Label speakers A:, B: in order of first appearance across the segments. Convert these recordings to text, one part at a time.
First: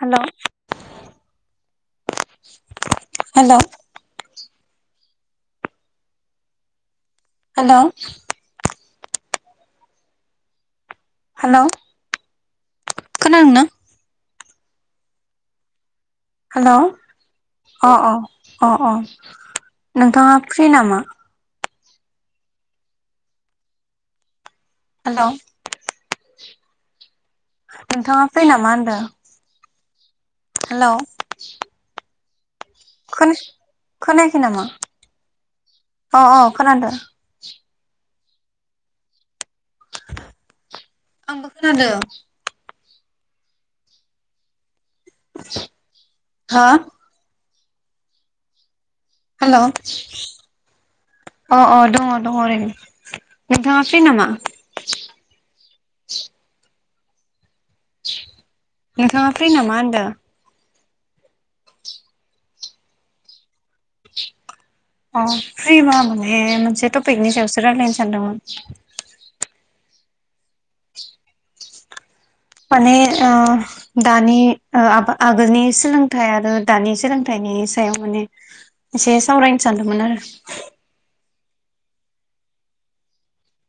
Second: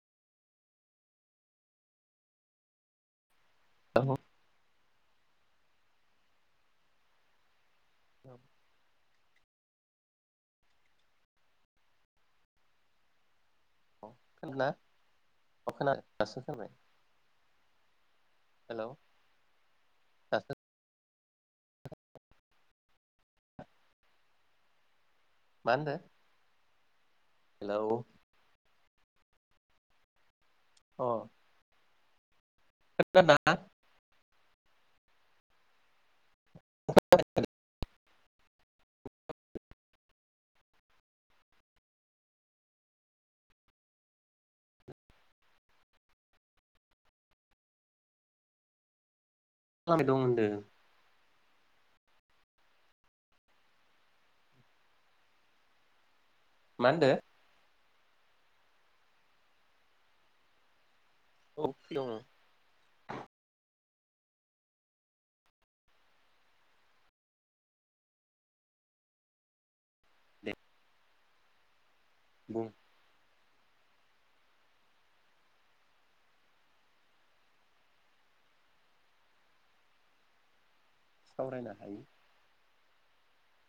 A: होलौ हेलौ
B: औ
A: होलौ
B: औ
A: हेलौ खोनादोंना?
B: खोना अ खोना
A: हेलौ अ अ अ
B: हेलौ
A: अ नोंथाङा
B: दासो
A: फ्रि नामा? हेलौ
B: मा ओनदो?
A: नोंथाङा फ्रि नामा होन दो हेल'
B: अ
A: खनो
B: खोनादोंना मा
A: खनो [unintelligible] नामा अ अ खोनादो। आंबो खोनादों। हो? हेलौ।
B: खालामबाय दं होनदों
A: अ अ दङ दङ ओरैनो। नोंथाङा फ्रि नामा?
B: मा होनदो?
A: नोंथाङा फ्रि नामा होनदो?
B: औ फ्रिआवनो।
A: अ फ्रि मा माने मोनसे टपिकनि सायावसो रायजलायनो सानदोंमोन।
B: दे बुं
A: माने ओ दानि ओ आ-आगोलनि सोलोंथाइ आरो दानि सोलोंथाइनि सायाव माने एसे सावरायनो सानदोंमोन आरो।
B: सावरायनो हायो।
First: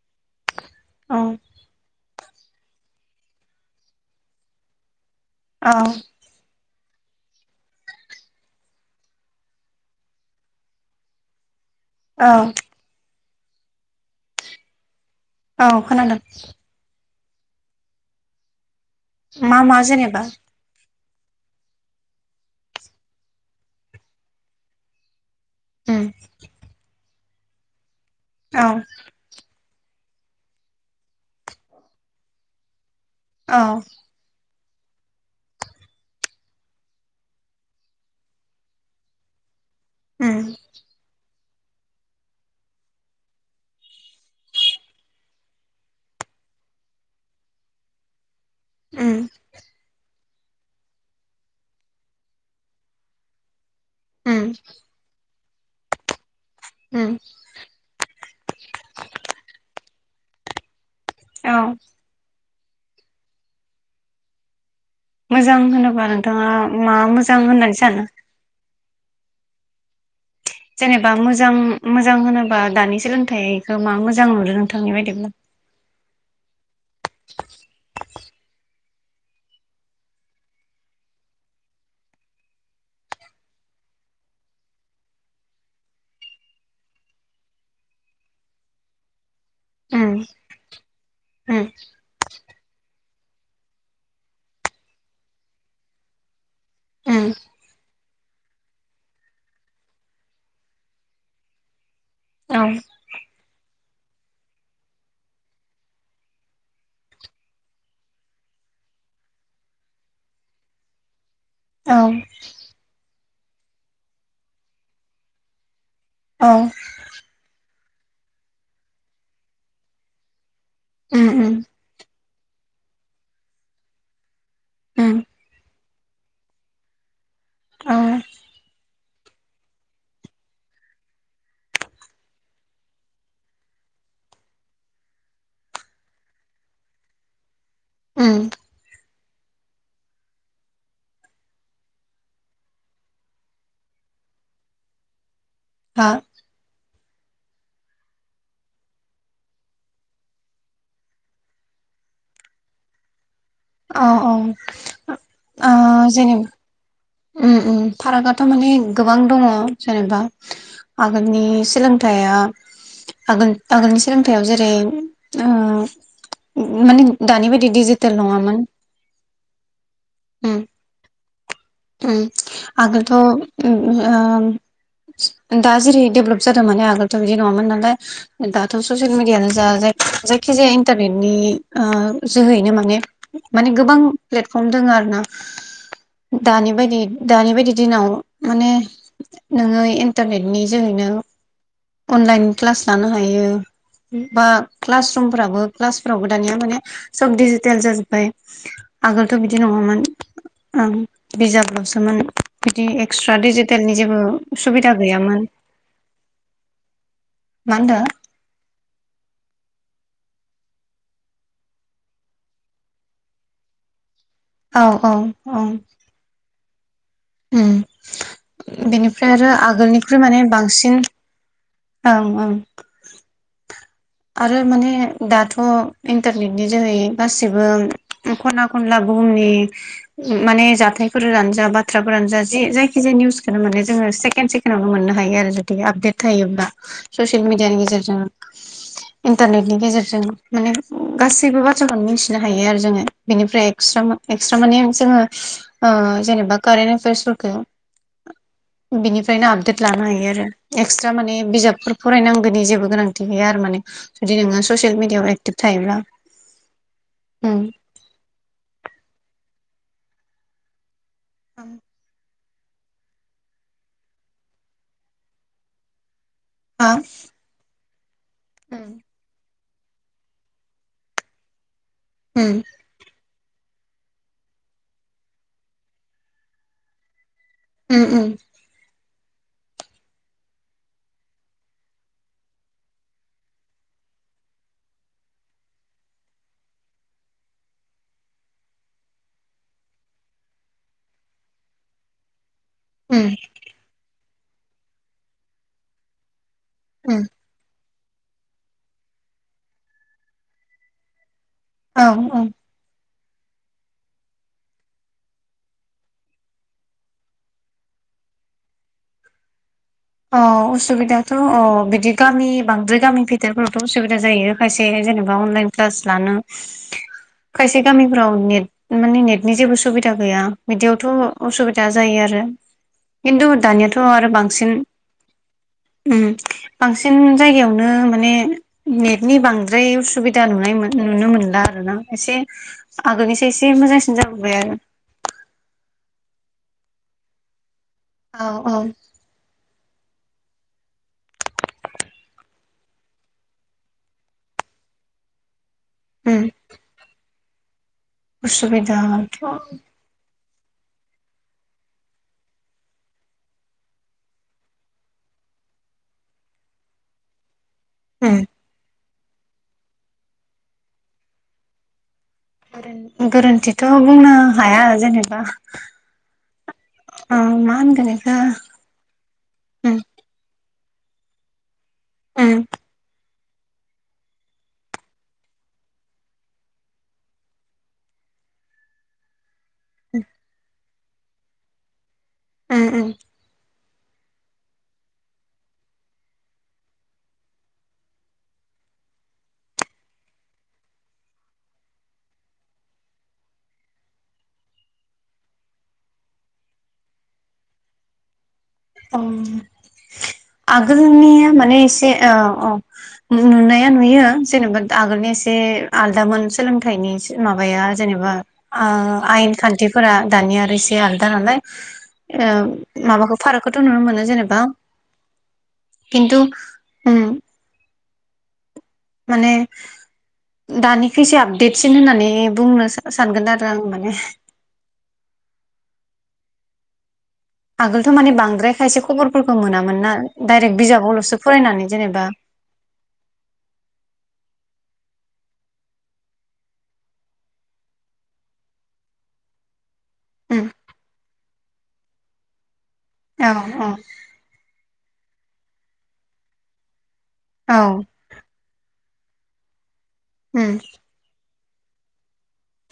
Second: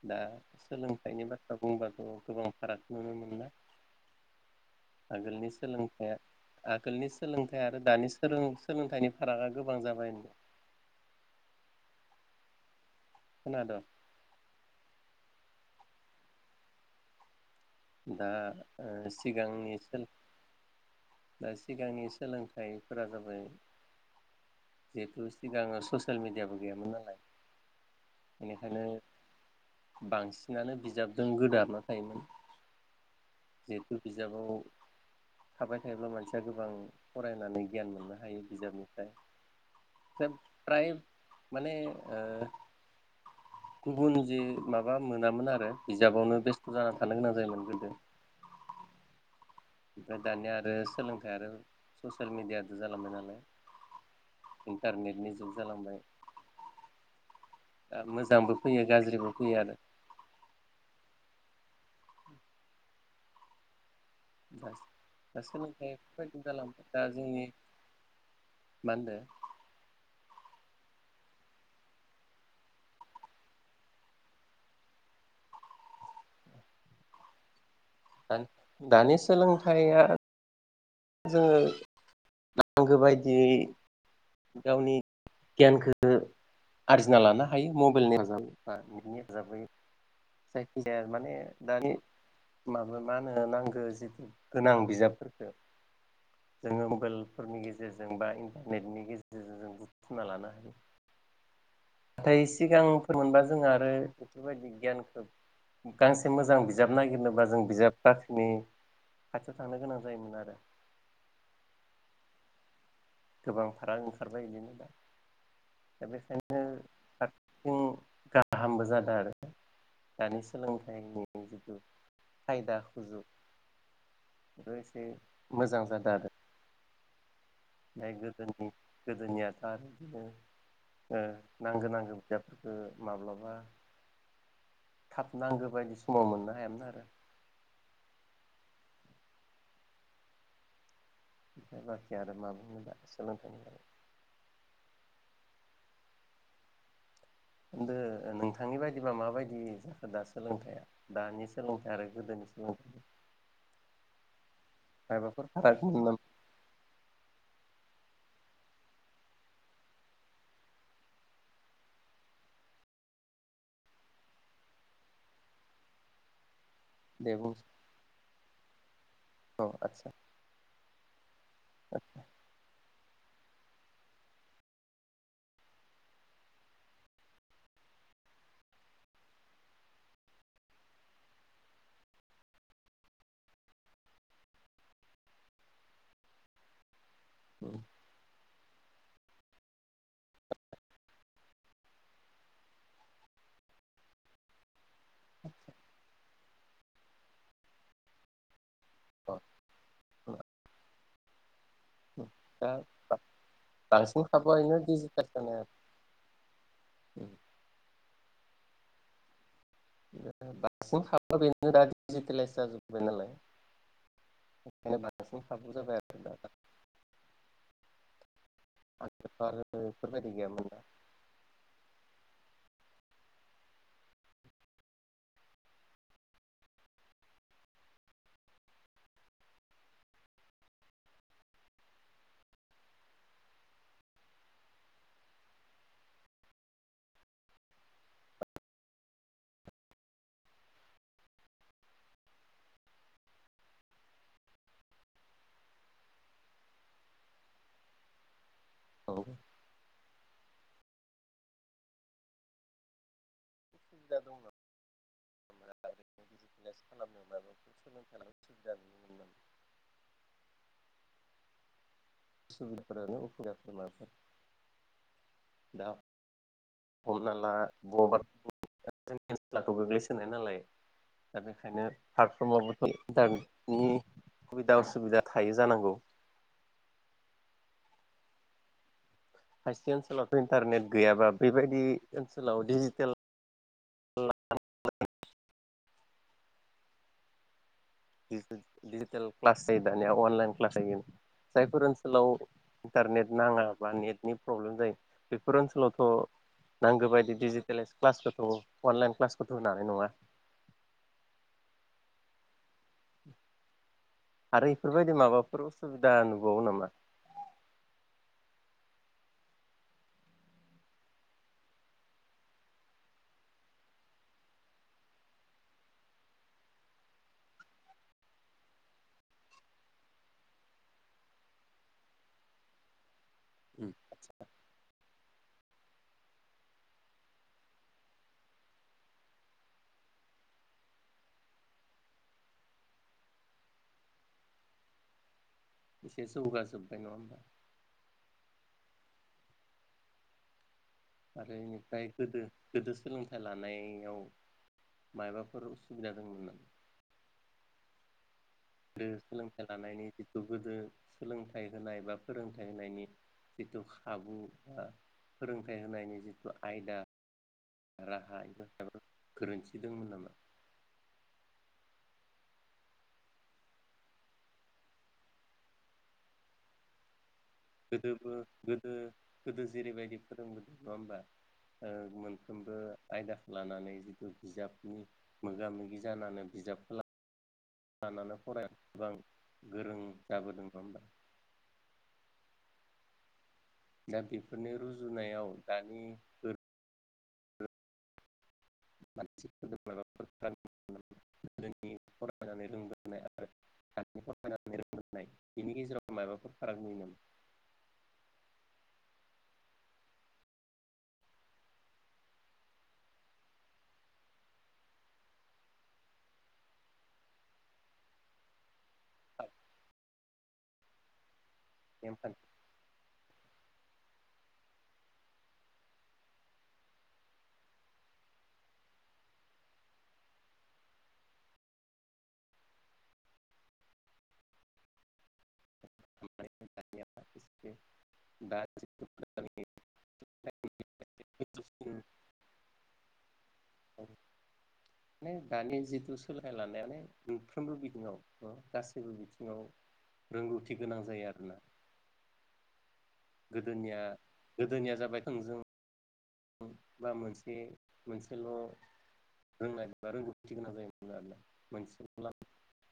B: दा
A: औ
B: सोलोंथाइनि बाथ्रा बुंबाथ' गोबां फारागखौ नुनो मोनो ना। आगोलनि
A: औ
B: सोलोंखाया आगोलनि सोलोंथाइ आरो दानि सोरों-सोलोंथाइनि फारागा गोबां जाबाय।
A: औ।
B: खोनादों?
A: औ खोनादों।
B: दा ओ
A: मा
B: सिगांनि
A: मा
B: सोल
A: जेनेबा?
B: दा सिगांनि सोलोंथाइफोरा जाबाय जिथु सिगांओ
A: उम
B: ससियेल मिडियाबो गैयामोन नालाय
A: औ
B: बेनिखायनो। बांसिनानो बिजाबजों गोदोहाबना थायोमोन।
A: औ
B: जिहेथु बिजाबाव थाबाय थायोब्ला मानसिया गोबां फरायनानै गियान मोननो हायो बिजाबनिफ्राय।
A: उम
B: [unintelligible] प्राइ माने ओ गुबुन जि माबा मोनामोन आरो बिजाबावनो बेस्थ' जाना थानो गोनां जायोमोन गोदो।
A: उम।
B: ओमफ्राय दानिया आरो सोलोंथाइ आरो ससियेल मिडिया जालांबाय नालाय।
A: उम
B: इन्टारनेटनि जुग जालांबाय।
A: उम
B: मोजांबो फैयो गाज्रिबो फैयो आरो।
A: औ
B: [unintelligible]
A: मोजां
B: सोलोंथाइ
A: होनोबा
B: बेफोरबायदि
A: नोंथाङा
B: जालांबाय
A: मा
B: दा
A: मोजां
B: जोंनि
A: होननानै सानो?
B: मा होनदो
A: जेनेबा मोजां मोजां होनोबा दानि सोलोंथाइखौ मा मोजां नुदों नोंथांनि बायदिब्ला
B: दानि दानि सोलोंथाइया जोङो नांगो बायदियै गावनि गियानखो आरजिना लानो हायो मबाइलनि हेफाजाबै बा नेट नि हेफाजाबै
A: उम
B: जायखिजाया माने
A: उम
B: दानि माबा मा होनो नांगौ जिथु गोनां बिजाबफोरखौ जोङो
A: उम
B: मबाइलफोरनि गेजेरजों बा इन्टारनेटनि गे जेरजों बुथुमना लानो हायो नाथाय
A: औ
B: सिगांफोर मोनबा जों आरो बेफोरबायदि गियानखौ गांसे मोजां बिजाब नागिरनोबा जों बिजाब बाख्रिनि खाथियाव थांनो गोनां जायोमोन आरो।
A: औ
B: गोबांफाराग ओंखारबाय बिदिनो दा दा
A: औ
B: बेखायनो [unintelligible] गाहामबो जादों आरो दानि
A: उम
B: सोलोंथाइनि
A: उम
B: जिथु खायदा सुजुग बे एसे
A: उम
B: मोजां जादों आरो।
A: औ
B: [unintelligible] गोदोनि गोदोनियाथ' आरो बिदिनो ओ नांगौ नांगौ बिजाबफोरखौ माब्लाबा थाब नांगौ बायदि समाव मोननो हायामोन आरो।
A: उम
B: [inaudible]
A: हा?
B: होनदो नोंथांनि बायदिब्ला माबायदि जाखो दा सोलोंथाइया दानि सोलोंथाइ आरो गोदोनि सोलोंथाइ
A: औ औ
B: मायबाफोर
A: ओ
B: फाराग मोन नामा
A: जेनेबा ओम ओम फारागआथ' माने गोबां दङ जेनेबा आगोलनि सोलोंथाइया आगोल आगोलनि सोलोंथायाव जेरै ओ ओम माने
B: दे
A: दानि बायदि दिडिजिटेल नङामोन।
B: औ आतसा
A: ओम ओम आगोल थ' ओम ओम दा जेरै डेभेलप जादोंमोन आगोलथ' बिदि नङामोन नालाय दाथ' ससियेल मेडियानो जा जायखिजाया इन्टारनेटनि ओ जोहैनो माने माने गोबां प्लेटफर्म दङ आरो ना दानि बायदि दानि बायदि दिनाव माने नोङो इन्टारनेट नि जोहैनो अनलाइन क्लास लानो हायो बा क्लास रुमफ्राबो क्लासफोरावबो दानिया माने सब डिजिटेल जाजोब्बाय। आगोलथ' बिदि नङामोन। आं बिजाबल'सोमोन
B: दा
A: बिदि एक्सट्रा डिजिटेलनि जेबो
B: बांसिन खाबुआनो
A: सुबिदा
B: डिजिटेल
A: गैयामोन।
B: जानाय आरो
A: मा होन्दो?
B: बांसिम खाबुआ बेनो दा डिजिटेलाइस जाजोबबाय नालाय
A: औ
B: बेखायनो बांनसिन खाबु जाबाय आरो दा
A: ओम बेनिफ्राय
B: आगोलथ'
A: आरो आगोलनिख्रुइ
B: बेफोरबायदि
A: माने
B: गैयामोन ना
A: बांसिन ओं ओं आरो माने दाथ' इन्टारनेटनि जोहै गासिबो ओं ख'ना खनला बुहुमनि ओम माने जाथायफोरानो जा बाथ्राफोरानो जा जि जायखिजाया निउसखौनो माने जोङो सेकेणड सेकेणडआवनो मोननो हायो आरो जुदि आपडेट थायोब्ला ससियेल मेडियानि गेजेरजों इन्टारनेटनि गेजेरजों माने ओम गासैबो बाथ्राखौनो मिथिनो हायो आरो जोङो बेनिफ्राय एक्सट्रा मा एक्सट्रा माने जोङो ओ जेनेबा कारेन्ट एफेयार्सफोरखौ
B: औ
A: बिनिफ्रायनो आपडेट लानो हायो हायो आरो एक्सट्रा माने बिजाबफोर फरायनांगौनि जेबो गोनांथि गैया आरो
B: सुबिदा
A: दि
B: दङ
A: नोङो ससियेल मिडियाआव एक्टिभ थायोब्ला
B: बिजनेस खालामनो
A: उम
B: माबाफोर सोलोंथाइ लानो सुबिदा नुनो मोनो
A: ओं
B: [unintelligible] दा
A: हा
B: हमना ला गबार
A: उम
B: [unintelligible] लाथ' गोग्लैसोनाय नालाय दा बेखायनो
A: उम
B: पार्टफर्मावबोथ' दामि नि सुबिदा उसुबिदा थायो जानांगौ
A: उम‌उम
B: खायसे ओनसोलावथ' इन्टारनेट गैयाबा बेबायदि ओनसोलाव डिजिटेल डिजिटेल क्लास जायो दानिया अनलाइन क्लास जायो जायफोर ओनसोलाव इथार ने
A: उम
B: नांगा बा नेट नि प्रब्लेम जायो बेफोर ओनसोलावथ' नांगौ
A: उम
B: बायदि डिटेलाइस क्लासखोथ' अनलाइन क्लासखौथ' होनाय नङा
A: औ औ
B: आरो इफोरबायदि माबाफोर उसुबिदा नुबावो नामा
A: अ असुबिदाथ' अ बिदि गामि बांद्राय गामि भिथोरफोरावथ' अउसुबिदा जायो खायसे जेनेबा अनलाइन क्लास लानो खायसे गामिफ्राव नेट माने नेटनि जेबो सुबिदा गैया बिदियावथ' उसुबिदा जायो आरो खिन्थु दानियाथ' आरो बांसिन उम बांसिन जायगायावनो माने नेटनि बांद्राय उसुबिदा नुनाय नुनो मोनला आरोना एसे आगोलनिसो एसे मोजांसिन जाबोबाय आरो
B: एसेसो जौगाजोब्बाय नङा होमबा
A: औ औ
B: आरो इनिफ्राय गोदो गोदो सोलोंथाइ लानायाव माइबाफोर सुबबिदा दोंमोनना
A: असुबिदा थ
B: खौ गोदो सोलोंथाइ होनाय बा फोरोंथाइ होनायनि जिथु खाबु बा फोरोंथाइ होनायनि जिथु आयदा
A: उम
B: [unintelligible] खोरोन्थि दंमोन नामा
A: गोरोन गोरोन्थिथ' बुंनो हाया जेनेबा ओ मा होनगोन
B: गोदोबो
A: बेखौ
B: गोदो गोदो
A: उम
B: जेरैबायदि फोरोंबोदों [unintelligible] ओ
A: उम
B: मोनफ्रोमबो आयदा लानानै जिथु बिजाबनि मोगा मोगि जानानै बिजाबखौ लानानै फराय गोबां गोरों जाबोदों ना होमबा
A: उम उम
B: दा बेफोरनि रुजुनायाव दानि [unintelligible]
A: ओं आगोलनिया माने एसे औ नुनाया नुयो जेनेबा आगोलनि एसे आलदामोन सोलोंथाइनि माबाया जेनेबा आयेन खान्थिफोरा [unintelligible]
B: नेमखान्थि
A: ए माबाखौ फारागखौथ' नुनो मोनो जेनेबा खिन्थु माने दानिखो एसे आपडेटसिन होननानै बुंनो सानगोन आरो आं माने
B: दानिया एसे
A: आगोलथ' मानिे बांद्राय खायसे खबरफोरखौ मोनामोन ना डाइरेक्ट बिजाबावल'सो फरायनानै जेनेबा
B: दा माने दानि जिथु सोलाय लानायानो मोनफ्रोमबो बिथिङाव गासैबो बिथिङाव
A: उम
B: रोंगौथि गोनां जायो आरोना
A: औ औ
B: गोदोनिया गोदोनिया जाबाय थोंजों औ बा मोनसे
A: औ
B: मोनसेल' [unintelligible]
A: उम
B: [unintelligible] मोनसे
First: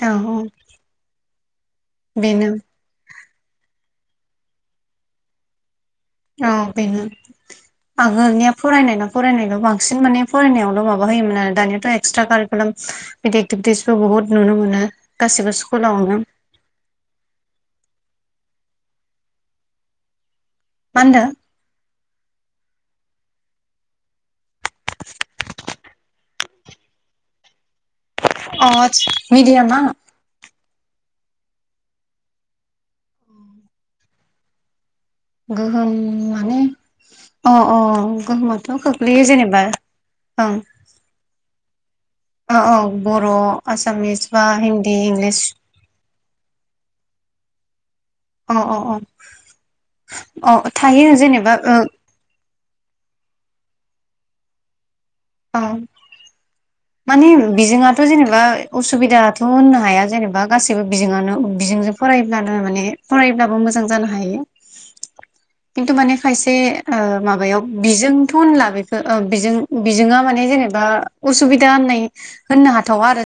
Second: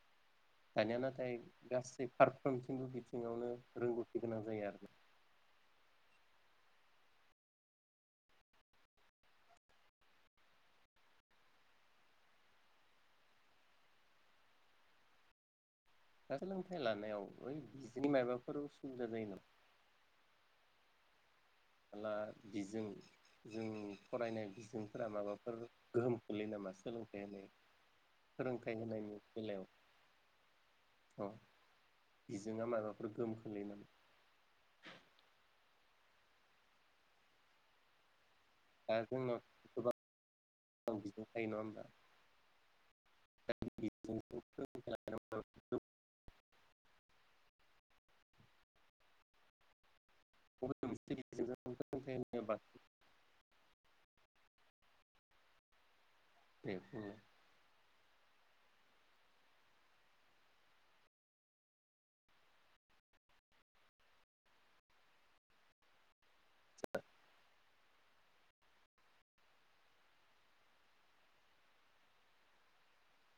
A: औ औ
B: दानिया नाथाय गासै
A: बेनो
B: फारफ्रोमथिं [unintelligible] सिङावनो रोंगौथि गोनां जायो आरो
A: औ बेनो आगोलनिया फरायनाय न फरायनायल' बांसिन माने फरायनायावल' माबा होयोमोन आरो दानियाथ' एक्सट्रा कारिकुलाम बिदि एक्टिभिटिसबो बहुत नुनो मोनो गासिबो सु
B: सोलोंथाइ लानायाव [unintelligible] माबाफोर उसुबिदा जायो नामा
A: मा होन्दो
B: हाला बिजों जों फरायनाय बिजोंफोरा माबाफोर गोहोम ख्लैयो नामा सोलोंथाइ होनाय
A: अ
B: फोरोंथाइ
A: मिडियामआ
B: अ बिजोंआ माबाफोर गोहोम खोलैयो नामा
A: माने अ अ गोहोमावथ' खोख्लैयो जेनेबा औ
B: ओं बिदिनो खायो नङा होमबा?
A: औ औ बर' आसामिस
B: बिजोंजों
A: बा हिन्दी इंलिस अ अ अ अ थायो
B: मोनसे
A: जेनेबा
B: बिजोंजों
A: ओ
B: सोलोंथाइ होनोबा
A: ओं माने बिजिङा थ' जेनेबा असुबिदाथ' होननो हाया जेनेबा गासैबो बिजोङानो बिजोंजों फरायोब्लानो माने फरायोब्लाबो मोजां जानो हायो। खिन्थु माने खायसे ओ माबायाव बिजोंथ' होनला बेखौ ओ बेजों बिजोंआ माने जेनेबा असुबिदा होननाय होननो हाथावा आरो।